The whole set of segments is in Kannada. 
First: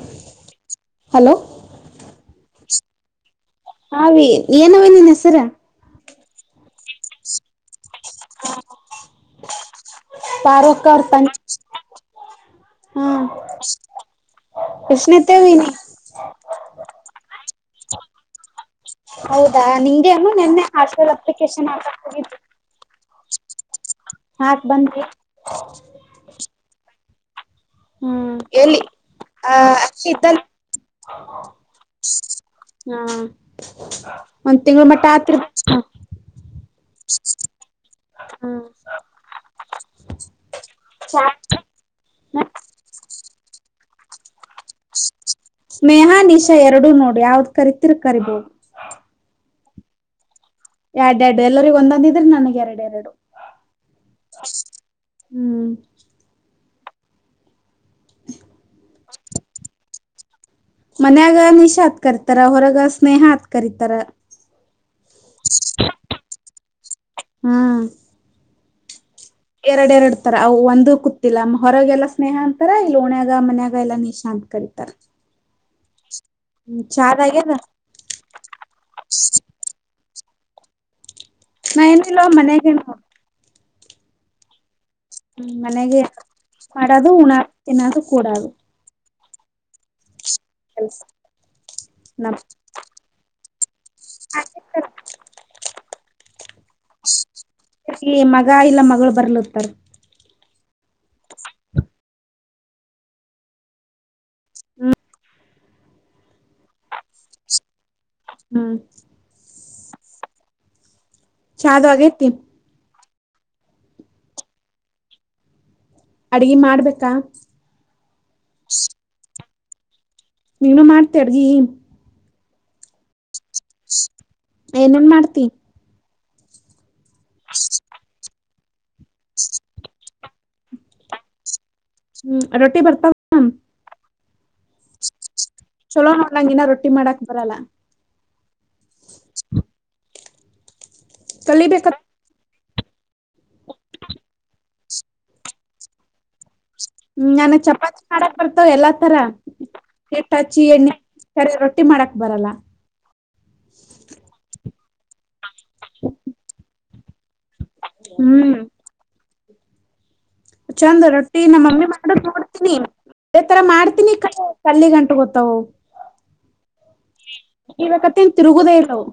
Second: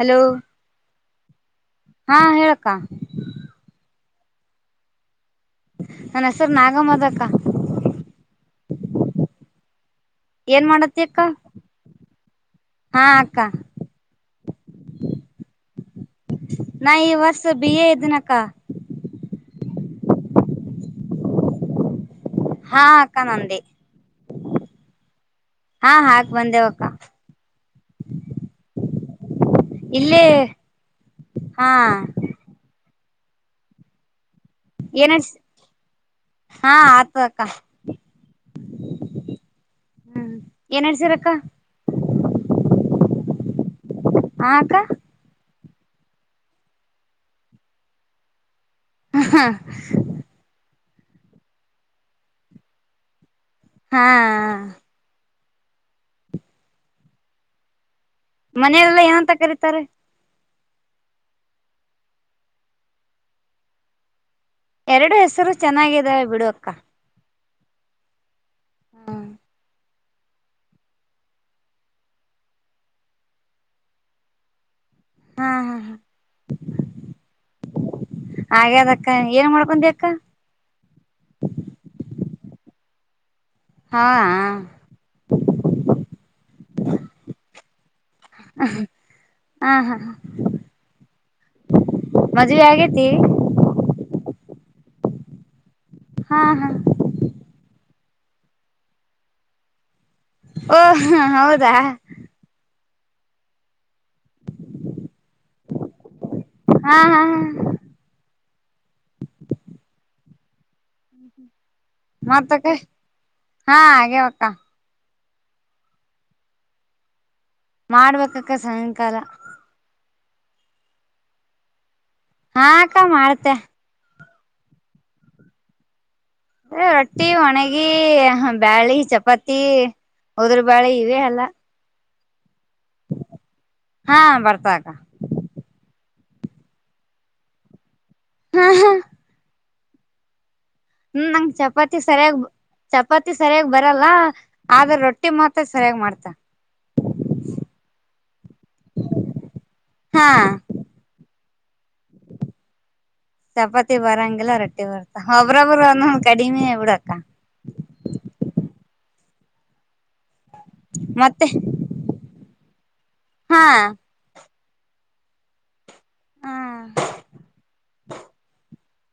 ಹಲೋ ಹಲೋ ಹಾಂ ಹೇಳಕ್ಕ ಹಾವಿ ಏನವಿ ನಿನ್ ಹೆಸರ ನನ್ ಹೆಸರು ನಾಗಮ್ಮದಕ್ಕ ಏನ್ ಪಾರ್ವಕ್ಕ ಮಾಡತಿ ಅವ್ರ ಅಕ್ಕ ಪಂಚ ಹಾ ಅಕ್ಕ ಕೃಷ್ಣತೆವಿನಿ ನಾ ಈ ವರ್ಷ ಬಿ ಎ ಇದೀನಕ್ಕ ಹೌದಾ ನಿಂಗೇನು ನಿನ್ನೆ ಹಾಸ್ಟೆಲ್ ಅಪ್ಲಿಕೇಶನ್ ಹಾಕಕ್ ಹೋಗಿದು ಹಾ ಅಕ್ಕ ನಂದೇ ಹಾ ಅಕ್ಕ ಹಾ ಹಾಕ್ ಬಂದೆವಕ್ಕ ಹೂ ಎಲ್ಲಿ [unintelligible] ಹ ಆಕಿ ಇಲ್ಲಿ ಇದ್ದಲ್ಲಿ [unintelligible] ಹಾ ಹಾ [unintelligible] ಒಂದ್ ತಿಂಗಳ ಮಟ ಏನಡ್ಸ ಆತರಿ [unintelligible] ಹೂ ಏನ್ಡ್ಸರಕ್ಕ [unintelligible] ಹ [unintelligible] ಹಾ ಅಕ್ಕ ಸ್ನೇಹ ನಿಶಾ ಎರಡು ನೋಡು ಯಾವ್ದ್ ಕರಿತಿರ್ ಕರಿಬೋದು ಹಾ ಎರಡ್ ಎರಡು ಎಲ್ಲರಿಗ ಒಂದೊಂದ ಇದ್ರೆ ನನಗೆ ಎರಡು ಎರಡು ಹಾ ಹೂ ಮನೆರೆಲ್ಲ ಏನಂತ ಕರೀತಾರಿ ಮನ್ಯಾಗ ನಿಶಾ ಹತ್ ಕರಿತಾರ ಹೊರಗ ಸ್ನೇಹ ಹತ್ ಕರಿತಾರ ಎರಡು ಹೆಸರು ಚೆನ್ನಾಗಿದಾವ ಬಿಡು ಹೂ ಹಾ ಎರಡೆ ಎರಡ್ತಾರ ಅ ಒಂದು ಕೂತಿಿಲ್ಲ ಹೊರಗೆ ಎಲ್ಲಾ ಸ್ನೇಹ ಅಂತಾರ ಇಲ್ಲಿ ಉಣ್ಯಾಗ ಮನ್ಯಾಗ ಎಲ್ಲಾ ನಿಶಾ ಅಂತ ಕರತಾರೆ ಚಾಲ ಹಾಗೆ ಅದ ಅಕ್ಕ ಏನ್ ಮಾಡ್ಕೊಂತಿ ಅಕ್ಕ ನಾ ಏನಿಲ್ಲ ಮನೆಗೆ ಹಾ ಹೂ ಮನೆಗೆ ಮಾಡದು ಉಣ ತಿನ್ನೋದು ಕೂಡೋದು ಹಾ ಹಾ ನಮ್ ಮದುವೆ ಆಗೇತಿ ಹಾ ಹಾ ಸ ಮಗ ಇಲ್ಲ ಮಗಳು ಬರ್ಲತಾರ ಓ ಹ ಹೌದಾ ಹೂ ಹಾ ಹಾ ಹೂ ಚಾದು ಆಗೇತಿ ಮತ್ತಕ್ಕೆ ಹಾ ಹಾಗೆವಕ್ಕ ಅಡ್ಗೆ ಮಾಡ್ಬೇಕಾ ಮಾಡ್ಬೇಕ್ಕ ಸಾಯಂಕಾಲ ನೀನು ಮಾಡ್ತೀರಿ ಹಾ ಅಕ್ಕ ಮಾಡ್ತೆ ಏನನ್ ಮಾಡ್ತಿ ಅ ರೊಟ್ಟಿ ಒಣಗಿ ಬ್ಯಾಳಿ ಚಪಾತಿ ಹುಡ್ರು ಬಾಳೆ ಇವೆ ಅಲ್ಲ ಹೂ ರೊಟ್ಟಿ ಬರ್ತಾವು ಹಾ ಬರ್ತವು ಅಕ್ಕ ಚಲೋ ಮಾಡ್ಲಂಗ ಇನ್ನ ರೊಟ್ಟಿ ಮಾಡಾಕ್ ಬರಲ್ಲ ಹೂ ಹಾ ಹ್ಮ್ ನಂಗ್ ಕಲಿಬೇಕ. ಚಪಾತಿ ಸರಿಯಾಗಿ ಚಪಾತಿ ಸರಿಯಾಗಿ ಬರಲ್ಲ ಆದ ರೊಟ್ಟಿ ಮಾತ್ರ ಸರಿಯಾಗಿ ಮಾಡ್ತ ಹ್ಮ್ ನಾನ ಚಪಾತಿ ಮಾಡಕ್ ಬರ್ತವ ಎಲ್ಲಾ ತರ ಹಾ ಕೆಟ್ಟ ಹಚಿ ಎಣ್ಣೆ ಕಡೆ ರೊ ಚಪಾತಿ ಬರಂಗಲ್ಲ ರೊಟ್ಟಿ ವರ್ ಒಬ್ಬ್ರೊಬ್ರು ಒಂದೊಂದಂದು ಕಡಿಮೆ ಇಬಡಕ್ಕ ಹ್ಮ್ ಚಂದ ರೊಟ್ಟಿ ಮತ್ತೆ ನಮ್ಮ ಮಮ್ಮಿ ಮಾಡಕ್ ನೋಡ್ತೀನಿ ಅ ತರ ಹಾ ಮಾಡ್ತೀನಿ ಕೈ ಕಲ್ಲಿ ಗಂಟ ಗೊತ್ತಾವ ಹ್ಮ ಇವ ಕತ್ತನ್ ತಿರುಗುದೇ ಇಲ್ಲವು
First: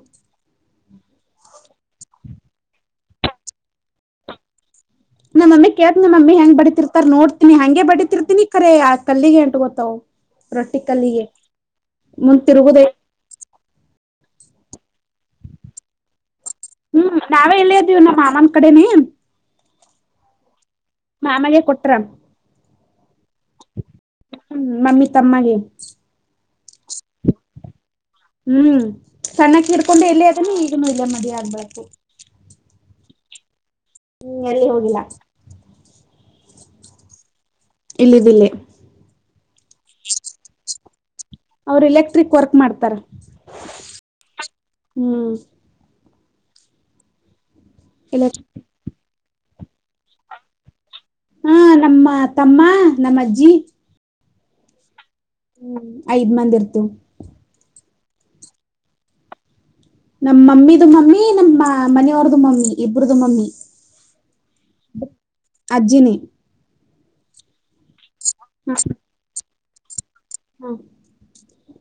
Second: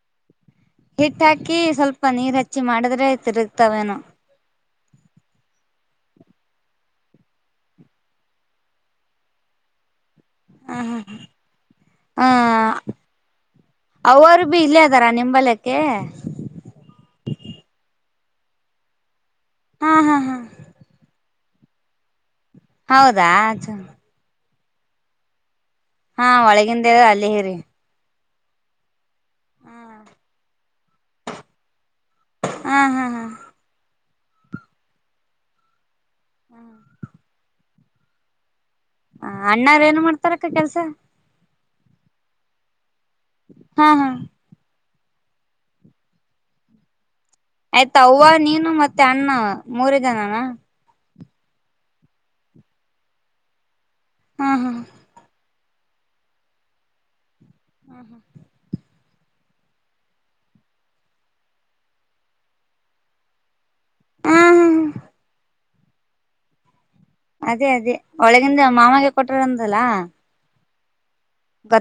ಹಿಟ್ಟ ಹಾಕಿ ಸ್ವಲ್ಪ ನೀರ್ ಹಚ್ಚಿ ಮಾಡಿದ್ರೆ ತಿರುಗ್ತಾವೇನು ನಮಮ್ಮಿ ಕೇತ ನಮ್ಮಿ ಹೆಂಗ ಬಡತಿರ್ತಾರ್ ನೋಡ್ತೀನಿ ಹಂಗೆ ಬಡರ್ತೀನಿ ಕರೆ ಆ ಕಲ್ಲಿಗೆ ಎಂಟು ಗೊತ್ತವು ಹ ರೊಟ್ಟಿಕಲ್ಲಿಗೆ ಹ ಮುಂದ ತಿರುಗುದೇ ಅವರು ಬಿ ಇಲ್ಲೇ ಅದಾರ ನಿಂಬಲ್ಯಕ್ಕೆ ಹ್ಮ್ ನಾವೇ ಎಲ್ಲ ಇದ್ದೀವು ನಮ್ಮ ಮಾವನ ಕಡೆನ ಹ್ಮ ಹಾ ಹಾ ಮಾಮಾಗ ಕೊಟ್ರ ಹೌದಾ ಚ ಹ್ಮ ಮಮ್ಮಿ ತಮ್ಮಗೆ ದ ಅಲ್ಲ ಹೇಳರಿ ಹ್ಮ್ ಸಣ್ಣಕ್ಕ ಹಿಡ್ಕೊಂಡು ಎಲ್ಲಿ ಅದನ್ನ ಈಗನ ಇಲ್ಲ ಮದ ಆಗ್ಬೇಕು ಹ್ಮ್ ಹ್ಮ್ ಹ ಹ್ಮ್ ಅಲ್ಲಿ ಹೋಗಿಲ್ಲ ಹ್ಮ್ ಇಲ್ಲಿದ್ದಿಲ್ಲ ಹ ಅಣ್ಣಾರ ಏನು ಮಾಡ್ತಾರಕ್ಕ ಕೆಲ್ಸ ಅವರು ಎಲೆಕ್ಟ್ರಿಕ್ ವರ್ಕ್ ಮಾಡ್ತಾರ ಹಾ ಹಾ ಹ್ಮ್ ಆಯ್ತ ಅವವ ಎಲೆಕ್ ನೀನು ಮತ್ತೆ ಅಣ್ಣ ಮೂರ ಜನಾನ ಹಾ ನಮ್ಮ ತಮ್ಮ ನಮ್ಮಜ್ಜಿ ಹ್ಮ್ ಹ್ಮ್ ಹ್ಮ್ ಐದ್ ಮಂದ ಇರ್ತು ಹ್ಮ ಹಾ ನಮ್ಮ ಮಮ್ಮಿದ ಮಮ್ಮಿ ನಮ್ಮ ಮನೆಯವ್ರದು ಮಮ್ಮಿ ಇಬ್ರದು ಮಮ್ಮಿ ಹಾ ಹಾ ಅಜ್ಜಿನಿ ಅದೇ ಅದೇ ಒಳಗಿಂದ ಹಾ ಮಾಮಾಗ ಕೊಟ್ರಾರಂದಲ್ಲ ಹಾ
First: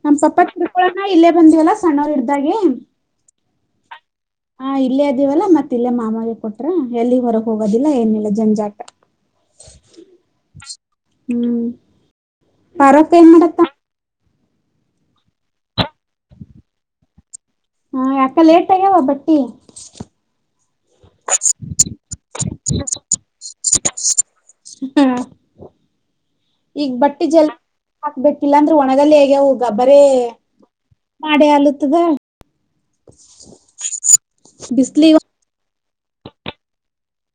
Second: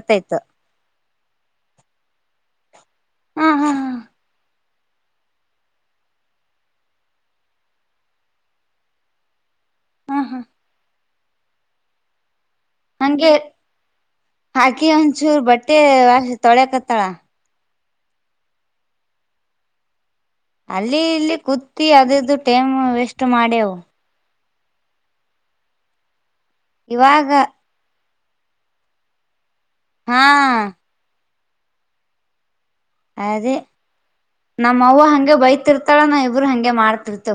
ನಮ ಪಪ್ಪ ತಿಳ್ಕೊಳೋಣ ಇಲ್ಲೇ ಬಂದಿವವಲ್ಲಾ ಸಣ್ಣವರು ಹಡ್ದಾಗೆ ಹಾ ಹಾ ಹಾ ಹಾ ಇಲ್ಲೇ ಅದಿವವಲ್ಲ ಮತ್ತ ಇಲ್ಲೇ ಮಾಮಾಗ ಕೊಟ್ರ ಎಲ್ಲಿ ಹೊರಗ್ ಹೋಗೋದಿಲ್ಲ ಏನಿಲ್ಲ ಜಂಜಾಟ [unintelligible] ಹ್ಮ ಹಾ ಹ್ಮ್ ಪರಪ ಏನ್ ಮಾಡತ್ತ ಆಕಿ ಒಂದ್ಚೂರ್ ಬಟ್ಟೆ ತೊಳ್ಯಕತ್ತಾಳ ಹಾ ಯಾಕ ಲೇಟ್ ಆಗ್ಯಾವ ಬಟ್ಟಿ ಅಲ್ಲಿ ಇಲ್ಲಿ ಕೂತಿ ಅದ್ರ್ದು ಟೈಮ್ ವೇಸ್ಟ್ ಮಾಡ್ಯವು ಹ್ಮ ಈಗ ಬಟ್ಟೆ ಇವಾಗ ಜಲ ಹಾಕ್ಬೇಕಿಲ್ಲ ಅಂದ್ರೆ ಒಣದದಲ್ಲಿ ಹೇಗೆ ಹೋಗ ಗಬರ ಹಾ ಮಾಡೇ ಆಲತದ ಅದೇ ನಮ್ಮವ ಬಿಸ್ಲಿಗ ಹಂಗಗೆ ಬೈತಿರ್ತಾಳ ನಾ ಇಬರು ಹಂಗೆ ಮಾಡ್ತ ಕತ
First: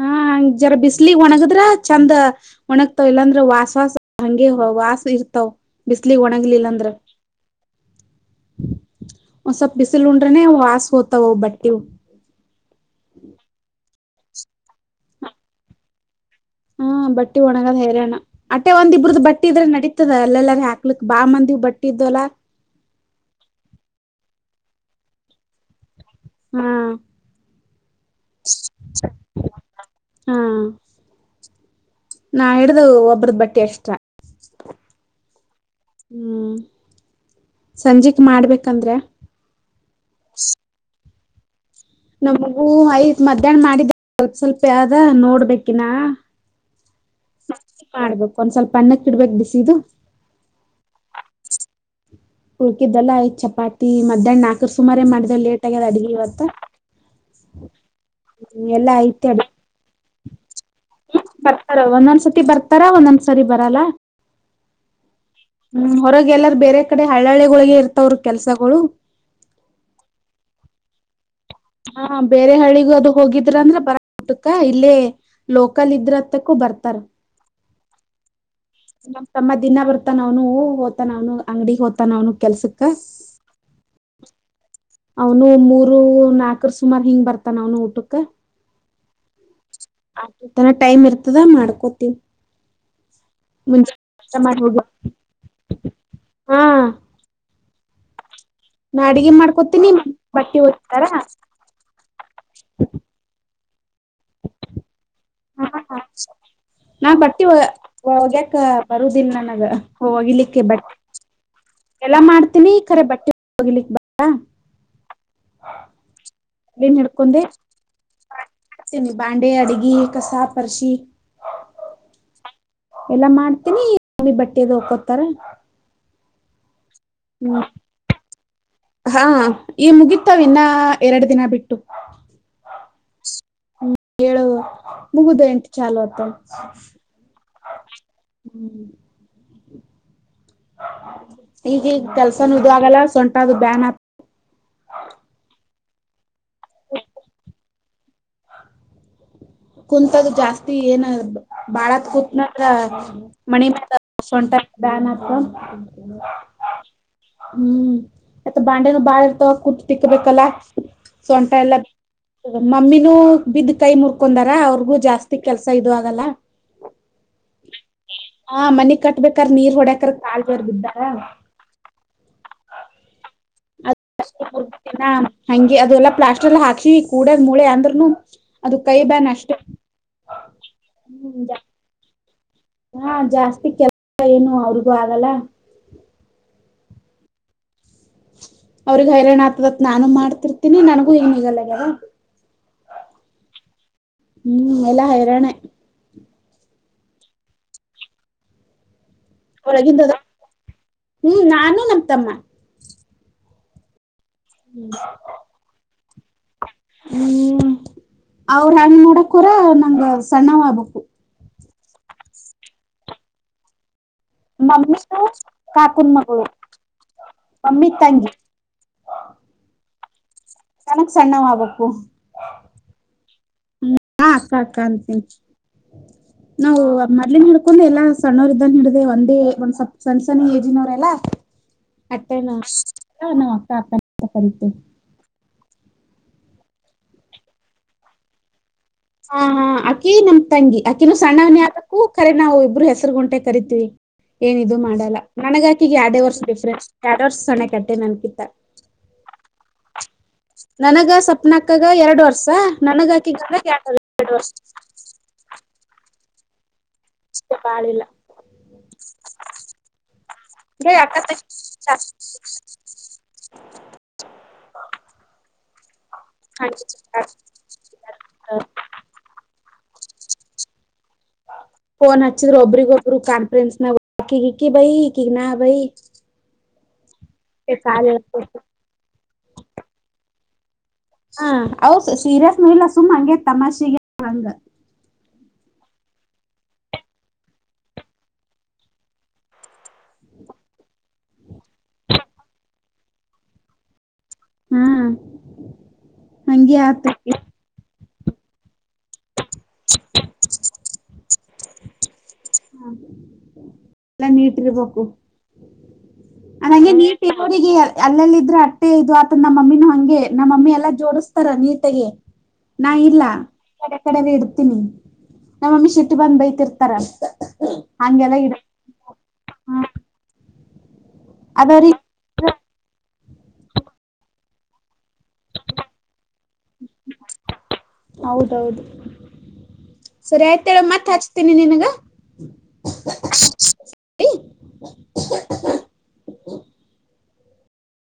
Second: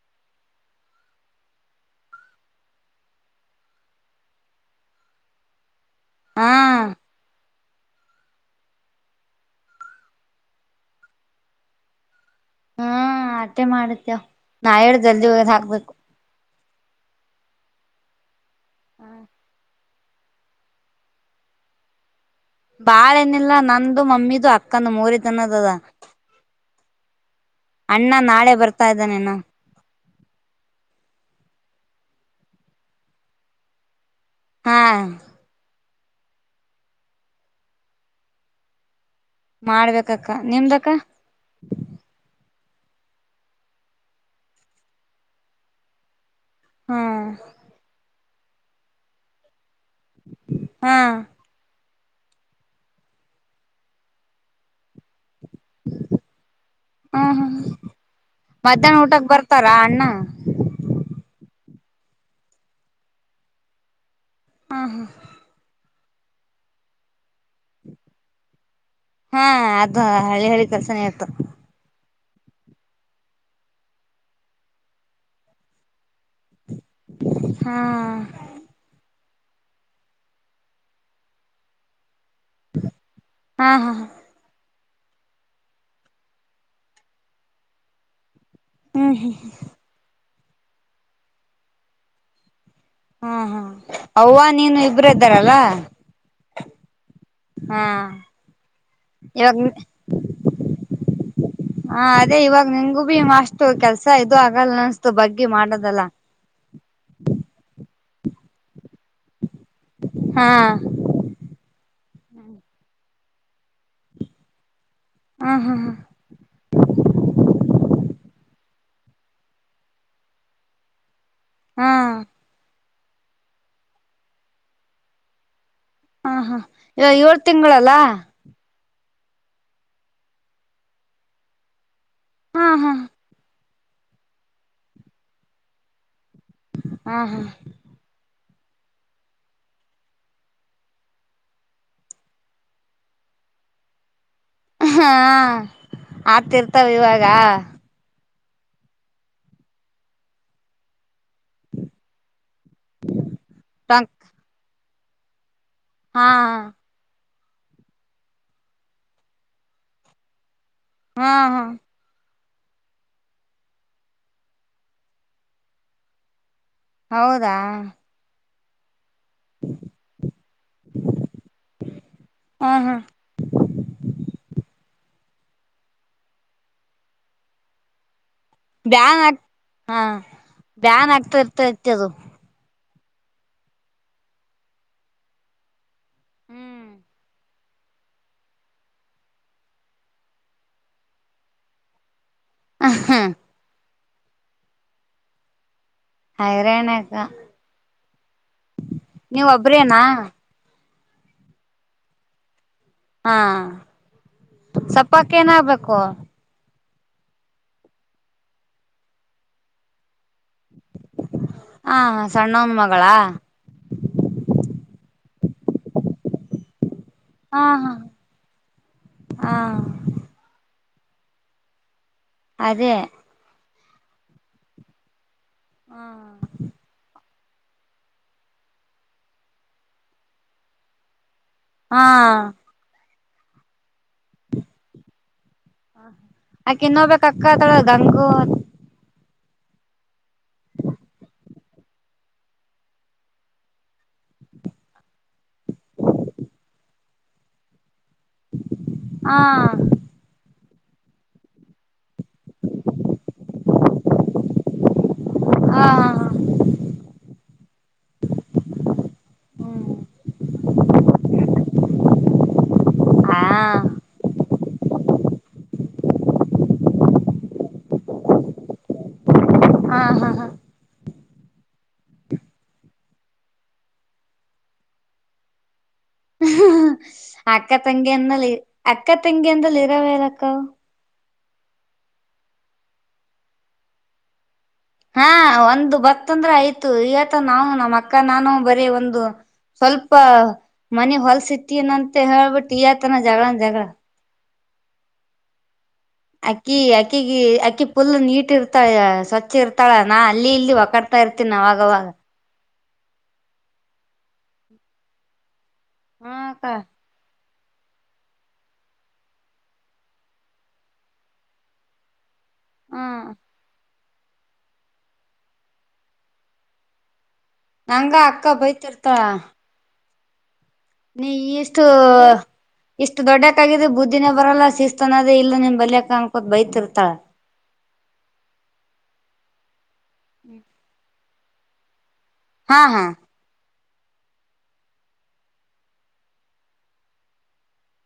ಹಾ ಹಂಗ ಜರ ಬಿಸ್ಲಗ್ ಒಣಗದ್ರ ಚಂದ ಒಣಗಗ್ತಾವ ಇಲ್ಲಾಂದ್ರೆ ವಾಸ ವಾಸ ಹಂಗೆ ವಾಸ ಇರ್ತಾವ್ ಬಿಸ್ಲಗ್ ಹಾ ಒಣಗ್ಲಿಲ್ಲ ಅಂದ್ರ ಒಂದ್ ಸ್ವಲ್ಪ ಬಿಸಲ್ ಉಂಡ್ರನೆ ವಾಸ ಹತವ್ ಅವು ಬಟ್ಟೆವು ಹ್ಮ ಆಟೆ ಮಾ [unintelligible] ನಾ ಹೇಳು ಜಲ್ದಿ ಹೋಗದ್ ಹಾಕ್ಬೇಕು ಹಾ ಬಟ್ಟಿ ಒಣಗದ್ ಹೈರ್ಯಣ್ಣ ಅಟ್ಟೆ ಒಂದ್ಿಬ್ರದ ಬಟ್ಟಿ ಇದ್ರೆ ನಡೀತ ಇತದ ಅಲ್ಲೆಲ್ಲಾರ ಹಾಕ್ಲಿಕ್ ಬಾ ಮಂದಿ ಬಟ್ಟ ಇದವಲ್ಲ ಬಾಳ ಏನಿಲ್ಲ ನಂದು ಮಮ್ಮಿದು ಅಕ್ಕನು ಮೂರೆ ಜನದು ಹ್ಮ್ ಅಣ್ಣ ನಾಳೆ ಬರ್ತಾ ಇದ್ದಾನೆನು ನಾಡ್ದ ಒಬ್ಬ್ರದ ಬಟ್ಟಿ ಅಷ್ಟ ಹಾ ಹ್ಮ್ ಸಂಜೆಕ್ ಮಾಡ್ಬೇಕಂದ್ರೆ ಮಾಡ್ಬೇಕಕ್ಕ ನಿಮ್ದಕ್ಕ ನಮಗೂ ಯ್ತ್ ಮಧ್ಯಾಹ್ನ ಮಾಡಿದ ಸ್ವಲ್ಪ ಸ್ವಲ್ಪ ಯಾವ್ದ ನೋಡ್ಬೇಕಿನ ಹ್ಮ್ ಒಂದ್ ಸ್ವಲ್ಪ ಅ್ಣಕ್ಕಿಡ್ಬೇಕ ಬಿಸಿದು ಹಾ ಉಳ್ಕಿದ್ದಲ್ಲಾ ಐ್ ಚಪಾತಿ ಮಧ್ಯಾಹ್ನ ನಾಲ್ಕರ್ ಸುಮಾರ ಮಾಡಿದವ ಲೇಟ್ ಆಗ್ಯದ ಅಡ್ಗವತ್ತ ಹಾ ಹಾ ಮಧ್ಯಾಹ್ನ ಐತಿ ಊಟಕ್ ಅಡ್ಗಿ ಬರ್ತಾರಾ ಅಣ್ಣ ಬರ್ತಾರ ಒಂದೊಂದ್ಸತಿ ಬರ್ತಾರಾ ಒಂದೊಂದ್ಸರಿ ಬರಲ್ಲ ಹಾ ಹಾ ಹ್ಮ್ ಹೊರಗೆ ಎಲ್ಲಾರ ಬೇರೆ ಕಡೆ ಹಳ್ಳಳ್ಳಿಗಳೊಳಗೆ ಇರ್ತವ್ರ ಕೆಲ್ಸಗಳು ಹಾ ಅದು ಹಳಿ ಹಳಿ ಕೆಲ್ಸಾನೆ ಆಯ್ತು ಹಾ ಬೇರೆ ಹಳ್ಳಿಗೂ ಅದು ಹೋಗಿದ್ರ ಅಂದ್ರ ಬರ ಟಕ ಇಲ್ಲೇ ಲೋಕಲ್ ಇದ್ರತ್ತಕ್ಕೂ ಬರ್ತ ತ್ತ [unintelligible] ಹಾ ನಮ್ಮ್ ತಮ್ಮ ದಿನ ಬರ್ತಾನ ಅವನು ಹೂ ಹೋತಾನ ಅವ್ನು ಅಂಗಡಿಗೆ ಹೋತನ ಅವನು ಕೆಲ್ಸಕ್ಕ ಹಾ ಹಾ ಅವನು ಮೂರು ನಾಲ್ಕರ್ ಸುಮಾರು ಹಿಂಗ್ ಬರ್ತಾನ ಅವನು ಊಟಕ್ಕ ಹ್ಮ ಹ್ಮ ಆ ತನ ಟೈಮ್ ಇರ್ತದ ಮಾಡ್ಕೋತಿನ್ ಹಾ ಹಾ ಅವ್ವ ನೀನು ಇಬ್ರ ಇದ್ದಾರಲ್ಲ ಹಾ ಹಾ ನಾ ಅಡ್ಗೆ ಇವಾಗ ಮಾಡ್ಕೊತೀನಿ ಬಟ್ಟೆ ಓಗಿತ್ತಾರ ಹಾ ಅದೇ ಇವಾಗ ನಿಂಗಂಗೂ ಭೀ ಮಾಸ್ ಷ್ಟ ಕೆಲ್ಸ ಇದು ಆಗಲ್ಲ ಅನ್ಸ್ತು ಬಗ್ಿ ಮಾಡದಲ್ಲ ಹೋಗ್ಯಕ ಬರುದಿಲ್ಲ ನಾನ ಹಾ ಹೋಗಲಿಕ್ಕೆ ಬಟ್ಟೆ ಎಲ್ಲ ಮಾಡ್ತೀನಿ ಈ ಕರೆ ಬಟ್ಟೆ ಹೋಗ್ಲಿಕ್ಕೆ ಬರಲ್ಲ ಹ ಹಾ ಏನ್ ಹಿಡ್ಕೊಂಡೆ ತ ನಿ ಬಾಂಡೆ ಅಡಗಿ ಕಸಾ ಪರ್ಶಿ ಹ್ಮ್ ಎಲ್ಲಾ ಮಾಡ್ತೀನಿ [unintelligible] ನಿ ಬಟ್ಟೆದು ಹಕೋತಾರ ಹಾ ಹಾ ಈವಗ ಏಳ್ ತಿಂಗಳಲ್ಲ ಹಾ ಈ ಮುಗಿತಾವ ಇನ್ನ ಎರಡು ದಿನ ಬಿಟ್ಟು ಹಾ ಹಾ ಹೇಳು ಮುಗುದು ಎಂತ ಚಾಲ್ ಆತ ಹಾ ಹಾ ಹ್ಮ್ [unintelligible] ಈಗ ಈಗ ಕೆಲ್ಸನು [unintelligible] ಆಗಲ್ಲ ಸೊಂಟ ಅದು ಬ್ಯಾನ್ ಆ ಹೂ ಆತಿರ್ತಾವ ಇವಾಗ. ಕುಂತಾಗ ಜಾಸ್ತಿ ಏನ. ಬಾಳತ್ ಕುೂತ್ನದ್ರ ಮಣಿ ಮ್ಯಾಗ ಟಂಕ್ ಸೊಂಟ ಬ್ಯಾನ್ತ್. ಹಾ. ಹ್ಮ್ ಮತ್ತ ಬಾಂಡೆನ ಬಾಳ ಇರ್ತಾವ ಕುೂಟ್ಟ ತಿಕ್ಕಬೇಕಲ್ಲ. ಹ್ಮ್ ಹಾ. ಮಮ್ಮಿನೂ ಬಿದ್ ಕೈ ಮುರ್ಕೊಂಡಾರ ಅವ್ರಿಗೂ ಜಾಸ್ತಿ ಕೆಲ್ಸ ಇದ ಆಗಲ್ಲ. ಹೌದಾ. ಹಾ ಮನಿಗ್ ಕಟ್ಟಬೇಕಾದರೆ ನೀರ್ ಹೊಡಕ್ರ ಕಾಳ ಜರ್ ಬಿದ್ದಾರ. ಹಾ ಹಾ. ಹಂಗೆ ಅದು ಎಲ್ಲಾ ಪ್ಲಾಸ್ಟರ್ ಎಲ್ಲ ಹಾಕಸಿ ಕೂಡಾಗ ಮೂಳೆ ಅಂದ್ರನು. ಬ್ಯಾನ್ ಹಾ ಬ್ಯಾನ್ ಆಕ್ತಾ ಹ್ಮ್ ಜಾ ಇರ್ತಾ ಇತಿ ಅದು. ಹಾ ಜಾಸ್ತಿ ಕೆಲಸ ಏನು ಅವ್ರಿಗೂ ಆಗಲ್ಲ. ಹ್ಮ್ ಅವ್ರಗ್ ಹೈರಾಣ ಆತದತ್ ನಾನು ಮಾಡ್ತಿರ್ತೀನಿ ನನ್ಗೂ ಏನ್ಗಲ್ಲಗ್ಯಾರ. ಹ ಹ್ಮ. ಹ್ಮ್ ಎಲ್ಲಾ ಹೈರಾಣ. ಐರಾಣ ನೀವ ಒಳಗಿಂದ ಒಬ್ರೇನಾ. ಅದ ಹ್ಮ್ ನಾನು ನಮ ತಮ್ಮ. ಹಾ ಸಪ್ಪಾಕ ಏನಾಗಬೇಕು. ಹ್ಮ್ ಅವ್ರ ಹಂಗ್ ನೋಡಕ್ ಹೊರ ನಂಗ ಸಣ್ಣವ ಆಗ್ಬೇಕಬೇಕು. ಹಾ ಸಣ್ಣವನ್ ಮಗಳ. ಮಮ್ಮಮ್ಮಿ ತಾತನ್ ಮಗಳು. ಹಾ ಮಮ್ಮಿ ಹಾ ತಂಗಿ ಹಾ. ನನಕ್ ಸಣ್ಣವ ಆಗಬೇಕು. ಅದೇ ಹ ಅಕ್ಕ ಅಕ್ಕ ಅಂತೀನ ಹಾ ನಾವು ಮ ಅಕೊಂಡು ಎಲ್ಲಾ ಸಣ್ಣವರ್ ಇದ್ದಾನ ಹಿಡ್ದದೆ ಒಂದೇ ಒಂದ್ ಸ್ವಪ್ ಸಣ್ಣ ಸಣ್ಣ ಏಜಿನವರೆ ಎಲ್ಲಾ. ಹಾ ಅತ್ತ [unintelligible] ಅರಿತ. ಅಕ ಇನ್ಬೇಕಕ್ಕ ಅದಾಳ ಗಂಗು. ಹಾ ಹಾ ಅಕ್ಕಿ ನಮ್ ತಂಗಿ ಅಕ್ಕಿನೂ ಸಣ್ಣವನೇ ಆದಕ್ಕು ಕರೆ ನಾವು ಇಬ್ಬರು ಹೆಸರು ಗಂಟೆ ಕರಿತೀವಿ. ಏನ್ ಇದು ಮಾಡಲ್ಲ ನನ್ಗಾಕಿಗೆ ಯಾಡೇ ವರ್ಷ ಡಿಫ್ರೆನ್ಸ್ ಯಡ ವರ್ಷ ಸಣ್ಣ ಕಟ್ಟೆ ನನ್. ಹಾ. ನನಗ ಸಪ್ನಕ್ಕಗ ಎರಡು ವರ್ಷ. ಸ ನನಗ ಹಾಕುವ. [inaudible] ಹಾ ಕಾಲೀಲ್ಲ. ಹ್ಮ್. ಹಾ [unintelligible] [unintelligible] ಹಾ ಹಾ ಹಾ [inaudible] ಫೋನ್ ಹಚ್ಚಿದ್ರರು ಒಬ್ರಗ ಒಬ್ರು ಕಾನ್ಫರೆನ್ಸ್ ನಾಗಕಗ ಇಕ್ಕಿ ಬೈ ಇಕಿಗನಾ ಬೈ. ಅಕ್ಕ ಕಾಲ್ ತಂಗಿಯ ಅಂದಲ್ಲಿ ಎಳ್ಕೋತ ಅಕ್ಕ ತಂಗಿಯ ಅಂದಲ್ಲಿ ಇರಾವಲ್ಲಕ್ಕವು. ಹಾ ಅವ ಸೀರಿಯಸ್ ನ ಇಲ್ಲ ಸುಮ್ಮ್ ಹಂಗೆ ತಮಾಷೆಗೆ ಹಂಗ. ಹಾ ಒಂದು ಬತ್ತಂದ್ರೆ ಆಯ್ತು ಇವತ್ತು ನಾವು ನಮ್ಮ ಅಕ್ಕ ನಾನು ಬರೀ ಒಂದು. ಸ್ವಲ್ಪ ಮನಿ ಹೊಲ್ಸಿತ್ತೀನ ಅಂತ ಹೇಳ್ಬಿಟ್ಟು ಈಯತನ ಜಗಳನ ಜಗಳ. ಹ್ಮ್. ಅಕ್ಕಿ ಅಕ್ಕಿಗೆ ಅಕ್ಕಿ ಪುಲ್ ನೀಟ್ ಇರ್ತಾಯ. ಸ್ವಚ್ಛ ಇರ್ತಾಳ ನಾ ಅಲ್ಲಿ ಇಲ್ಲಿ [unintelligible] ಇರ್ತೀನ ಅವಾಗವಾಗ. ಹ ಎಲ್ಲ ನೀಟ್ರ್ಬೇಕು. ಹಾ ಅಕ್ಕ [unintelligible] ನೀಟ್ ಹರಿಗೆ ಅಲ್ಲೆಲ್ಲ ಇದ್ರೆ ಅಟ್ಟೆ ಇದು ಆತ ನಮ್ಮ ಮಮ್ಮಿನ ಹಂಗೆ ನಮ್ಮ ಮಮ್ಮಿ ಎಲ್ಲಾ ಜೋಡಿಸಸ್ತಾರ ನೀತೆಗೆ ನಾ ಹಾ ಇಲ್ಲ ಕಡೆ ಇಡ್ತೀನಿ ನಮ್ಮಮ್ಮಿ ಶೆಟ್ಟಿ ಬಂದ್ ಬೈತಿರ್ತಾರ ಅಂತ ನಂಗ ಅಕ್ಕ ಬಯತಿರ್ತಾಳ ಹ್ಮ್ ನೀ ಅದ ಇಷ್ಟು ರೀ ಇಷ್ಟು ದೊಡ್ಡಕ್ಕಗಿದ ಬುದ್ಧಿನೇ ಬರಲ್ಲ ಶಿಸ್ತ ತಾನದೇ ಇಲ್ಲ ನಿಮ್ ಬಲಯಕ ಅನ್ಕೋತ್ ಬೈತಿ ಇರ್ತಳ ಹೌದೌದು ಸರಿ ಆಯ್ತೇಳ ಮತ್ತೆ ಹಚ್ತೀನಿ ನಿನ್ಗ ಹಾ ಹಾ ಹ [unintelligible]